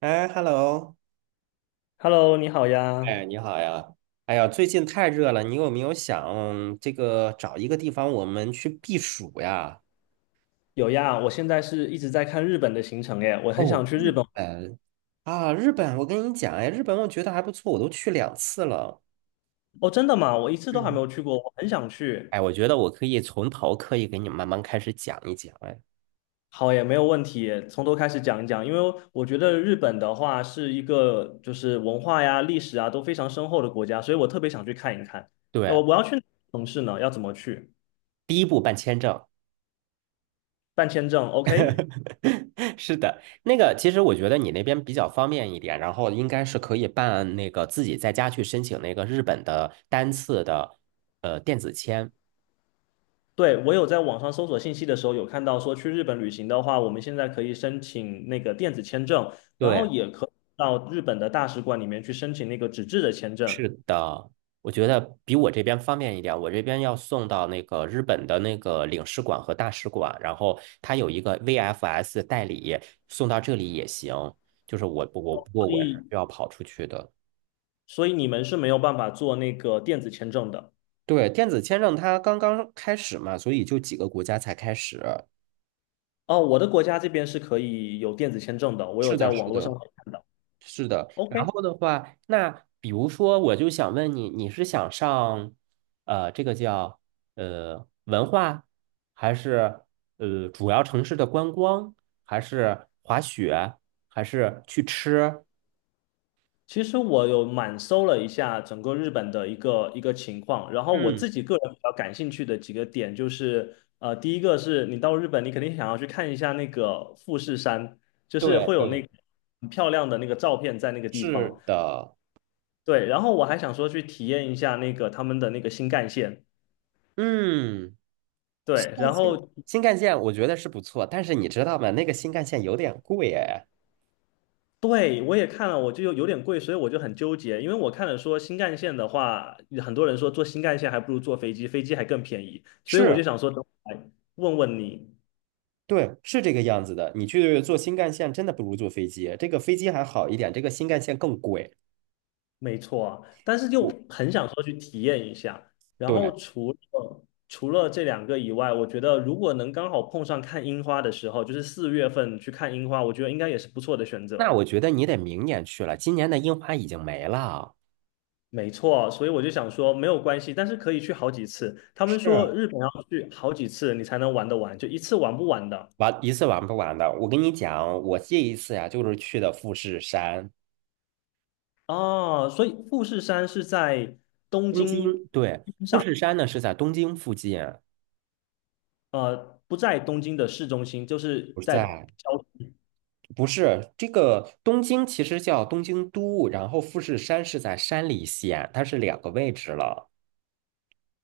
哎，hello，Hello，你好呀，哎，你好呀！哎呀，最近太热了，你有没有想这个找一个地方我们去避暑呀？有呀，我现在是一直在看日本的行程耶，我很想哦，去日日本。本啊，日本，我跟你讲，哎，日本我觉得还不错，我都去2次了。哦，真的吗？我一次都还没嗯，有去过，我很想去。哎，我觉得我可以从头可以给你慢慢开始讲一讲。哎，好耶，没有问题耶从头开始讲一讲，因为我觉得日本的话是一个就是文化呀、历史啊都非常深厚的国家，所以我特别想去看一看。要对，我要去哪个城市呢？要怎么去？第一步办签证，办签证，OK?是的，那个其实我觉得你那边比较方便一点，然后应该是可以办那个自己在家去申请那个日本的单次的电子签。对，我有在网上搜索信息的时候，有看到说去日本旅行的话，我们现在可以申请那个电子签证，然后对，也可以到日本的大使馆里面去申请那个纸质的签证。是的，我觉得比我这边方便一点。我这边要送到那个日本的那个领事馆和大使馆，然后他有一个 VFS 代理，送到这里也行。就是我所不过我是以，要跑出去的。所以你们是没有办法做那个电子签证的。对，电子签证它刚刚开始嘛，所以就几个国家才开始。哦，我的国家这边是可以有电子签证的，我有是的，在网是络上的，看到。是的。OK。然后的话，那比如说，我就想问你，你是想上这个叫文化，还是主要城市的观光，还是滑雪，还是去吃？其实我有满搜了一下整个日本的一个一个情况，然后我嗯，自己个人比较感兴趣的几个点就是，第一个是你到日本，你肯定想要去看一下那个富士山，就是对会有那对，个很漂亮的那个照片在那个地是方。的。对，然后我还想说去体验一下那个他们的那个新干线。嗯，新对，干然线，后新干线我觉得是不错，但是你知道吗？那个新干线有点贵哎。对，我也看了，我就有点贵，所以我就很纠结，因为我看了说新干线的话，很多人说坐新干线还不如坐飞机，飞机还更便宜，所以我是。就想说，等我来问问你，对，是这个样子的。你去坐新干线，真的不如坐飞机。这个飞机还好一点，这个新干线更贵。没错啊但是就我很想说去体验一下。然对，后除了这两个以外，我觉得如果能刚好碰上看樱花的时候，就是4月份去看樱花，我觉得应该也是不错的选那择。我觉得你得明年去了，今年的樱花已经没了。没错，所以我就想说没有关系，但是可以去好几次。他们说是日本要去好几次你才能玩得完，就一次玩不完的。玩一次玩不完的。我跟你讲，我这一次呀、就是去的富士山，哦，所以富士山是在东东京，京。对，富士山呢是在东京附近，呃，不在东京的市中心，就是不是在在，郊。不是这个东京其实叫东京都，然后富士山是在山梨县，它是两个位置了。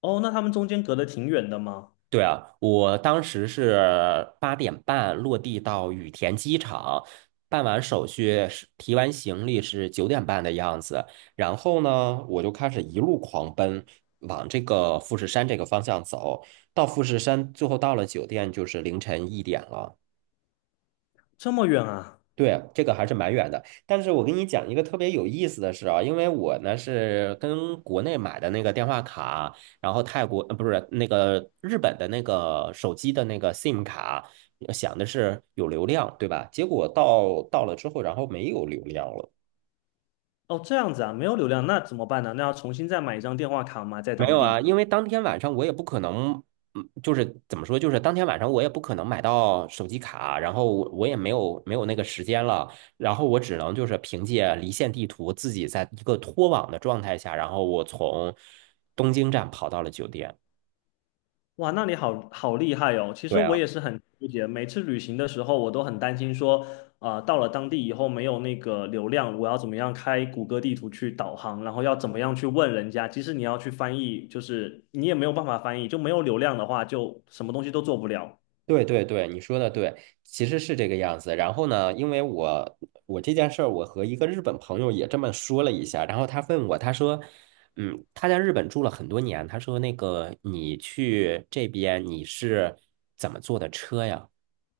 哦，那他们中间隔得挺远的吗？对啊，我当时是8点半落地到羽田机场，办完手续是提完行李是9点半的样子，然后呢，我就开始一路狂奔往这个富士山这个方向走，到富士山最后到了酒店就是凌晨1点了。这么远啊？对，这个还是蛮远的，但是我跟你讲一个特别有意思的事啊，因为我呢是跟国内买的那个电话卡，然后泰国，不是那个日本的那个手机的那个 SIM 卡，想的是有流量，对吧？结果到了之后，然后没有流量了。哦，这样子啊，没有流量，那怎么办呢？那要重新再买一张电话卡吗？在没当有啊，地？因为当天晚上我也不可能，就是怎么说，就是当天晚上我也不可能买到手机卡，然后我也没有那个时间了，然后我只能就是凭借离线地图自己在一个脱网的状态下，然后我从东京站跑到了酒店。哇，那你好好厉害哦！其实对我啊。也是很纠结，每次旅行的时候，我都很担心说，啊、到了当地以后没有那个流量，我要怎么样开谷歌地图去导航，然后要怎么样去问人家。即使你要去翻译，就是你也没有办法翻译，就没有流量的话，就什么东西都做不了。对对对，你说的对，其实是这个样子。然后呢，因为我这件事儿，我和一个日本朋友也这么说了一下，然后他问我，他说，他在日本住了很多年，他说那个你去这边你是怎么坐的车呀？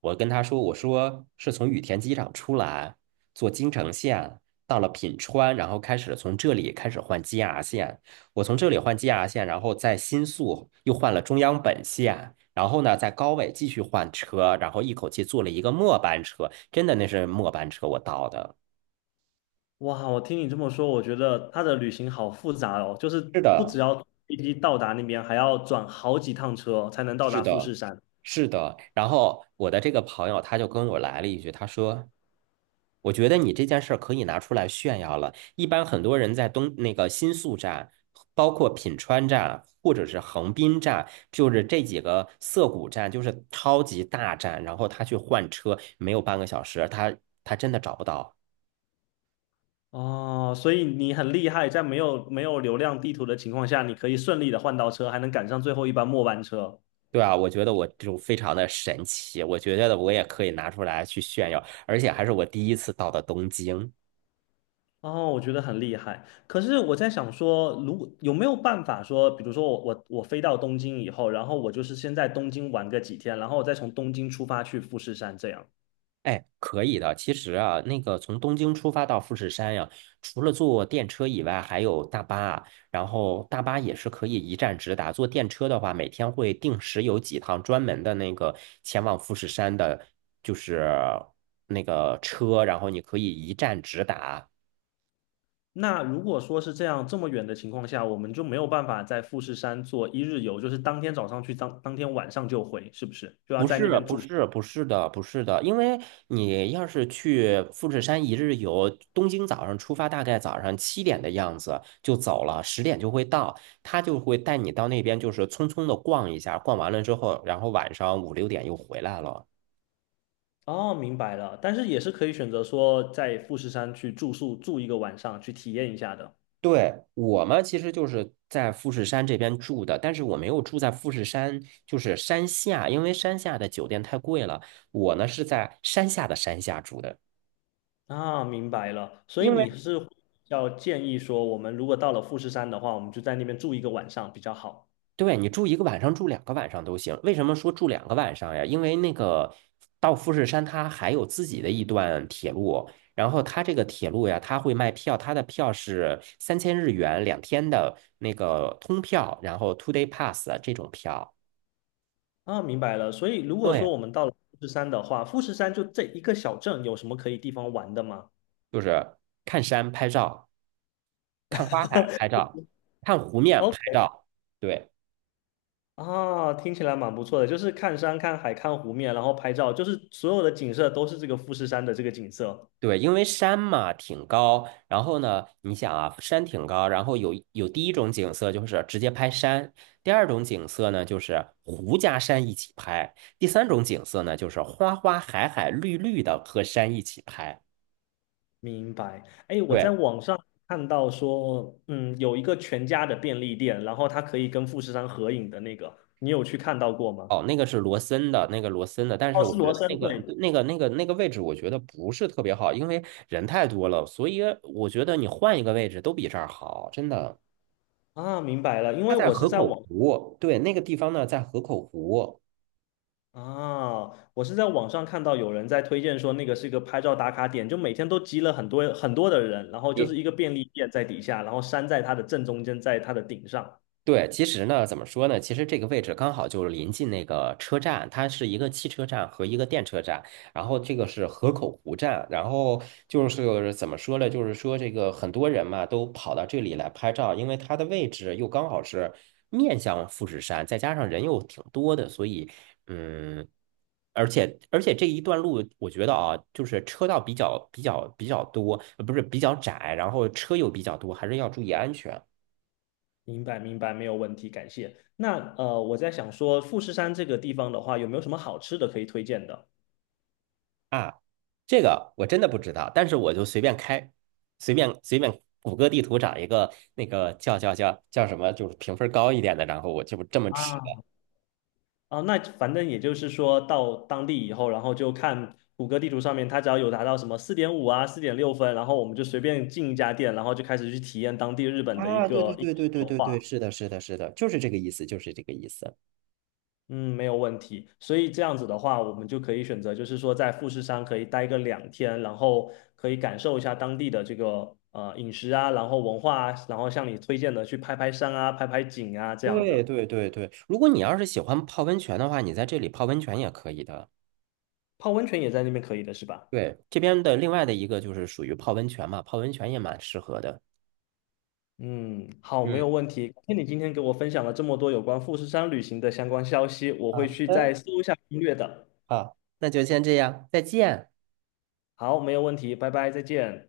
我跟他说，我说是从羽田机场出来，坐京成线到了品川，然后开始从这里开始换 JR 线。我从这里换 JR 线，然后在新宿又换了中央本线，然后呢在高尾继续换车，然后一口气坐了一个末班车，真的那是末班车我到的。哇，我听你这么说，我觉得他的旅行好复杂哦，就是是不只的，要飞机到达那边，还要转好几趟车才能到达富呃，士山。是的。然后我的这个朋友他就跟我来了一句，他说。我觉得你这件事儿可以拿出来炫耀了。一般很多人在那个新宿站，包括品川站或者是横滨站，就是这几个涩谷站，就是超级大站，然后他去换车没有半个小时，他真的找不到。哦，所以你很厉害，在没有流量地图的情况下，你可以顺利的换到车，还能赶上最后一班末班车。对啊，我觉得我就非常的神奇，我觉得我也可以拿出来去炫耀，而且还是我第一次到的东京。哦，我觉得很厉害。可是我在想说，如果有没有办法说，比如说我飞到东京以后，然后我就是先在东京玩个几天，然后我再从东京出发去富士山这样。哎，可以的。其实啊，那个从东京出发到富士山呀、除了坐电车以外，还有大巴啊。然后大巴也是可以一站直达。坐电车的话，每天会定时有几趟专门的那个前往富士山的，就是那个车，然后你可以一站直达。那如果说是这样这么远的情况下，我们就没有办法在富士山做一日游，就是当天早上去，当天晚上就回，是不是？就要不在是那边不住。是不是的，不是的，因为你要是去富士山一日游，东京早上出发，大概早上7点的样子就走了，10点就会到，他就会带你到那边，就是匆匆的逛一下，逛完了之后，然后晚上5、6点又回来了。哦，明白了，但是也是可以选择说在富士山去住宿住一个晚上，去体验一下的。对，我们其实就是在富士山这边住的，但是我没有住在富士山，就是山下，因为山下的酒店太贵了，我呢是在山下的山下住的。啊，明白了，所以因为。你是要建议说，我们如果到了富士山的话，我们就在那边住一个晚上比较好。对，你住一个晚上，住两个晚上都行。为什么说住两个晚上呀？因为那个到富士山，它还有自己的一段铁路，然后它这个铁路呀，它会卖票，它的票是3000日元2天的那个通票，然后 two day pass 这种票。啊，明白了，所以如果说对，我们到了富士山的话，富士山就这一个小镇，有什么可以地方玩的吗 就是看山拍照，看花海拍 照，看湖面拍？OK,照。对。啊，听起来蛮不错的，就是看山、看海、看湖面，然后拍照，就是所有的景色都是这个富士山的这个景色。对，因为山嘛挺高，然后呢，你想啊，山挺高，然后有第一种景色就是直接拍山，第二种景色呢就是湖加山一起拍，第三种景色呢就是花花海海绿绿的和山一起拍。明白。哎，我在对，网上看到说，嗯，有一个全家的便利店，然后它可以跟富士山合影的那个，你有去看到过吗？哦，那个是罗森的，那个罗森的，但是哦，我是觉罗得森，那个对。那个那个那个位置我觉得不是特别好，因为人太多了，所以我觉得你换一个位置都比这儿好，真的。啊，明白了，因它为在我是河在口网湖，对，那个地方呢在河口湖。啊，我是在网上看到有人在推荐说那个是一个拍照打卡点，就每天都集了很多很多的人，然后就是你一个便利店在底下，然后山在它的正中间，在它的顶上。对，其实呢，怎么说呢？其实这个位置刚好就是临近那个车站，它是一个汽车站和一个电车站，然后这个是河口湖站，然后就是怎么说呢？就是说这个很多人嘛都跑到这里来拍照，因为它的位置又刚好是面向富士山，再加上人又挺多的，所以嗯，而且这一段路，我觉得啊，就是车道比较多，不是比较窄，然后车又比较多，还是要注意安全。明白，明白，没有问题，感谢。那我在想说，富士山这个地方的话，有没有什么好吃的可以推荐的？啊，这个我真的不知道，但是我就随便开，随便谷歌地图找一个那个叫什么，就是评分高一点的，然后我就这么吃的。啊，啊,那反正也就是说到当地以后，然后就看谷歌地图上面，它只要有达到什么4.5啊、4.6分，然后我们就随便进一家店，然后就开始去体验当地日本的一啊，对对个饮对对食对文对化。对，是的，是的，是的，就是这个意思，就是这个意思。嗯，没有问题。所以这样子的话，我们就可以选择，就是说在富士山可以待个2天，然后可以感受一下当地的这个饮食啊，然后文化啊，然后像你推荐的去拍拍山啊、拍拍景啊这样对的。对对对，如果你要是喜欢泡温泉的话，你在这里泡温泉也可以的。泡温泉也在那边可以的是吧？对，这边的另外的一个就是属于泡温泉嘛，泡温泉也蛮适合的。嗯，好，没嗯，有问题。感谢你今天给我分享了这么多有关富士山旅行的相关消息，我会好去的，再搜一下攻略的。好，那就先这样，再见。好，没有问题，拜拜，再见。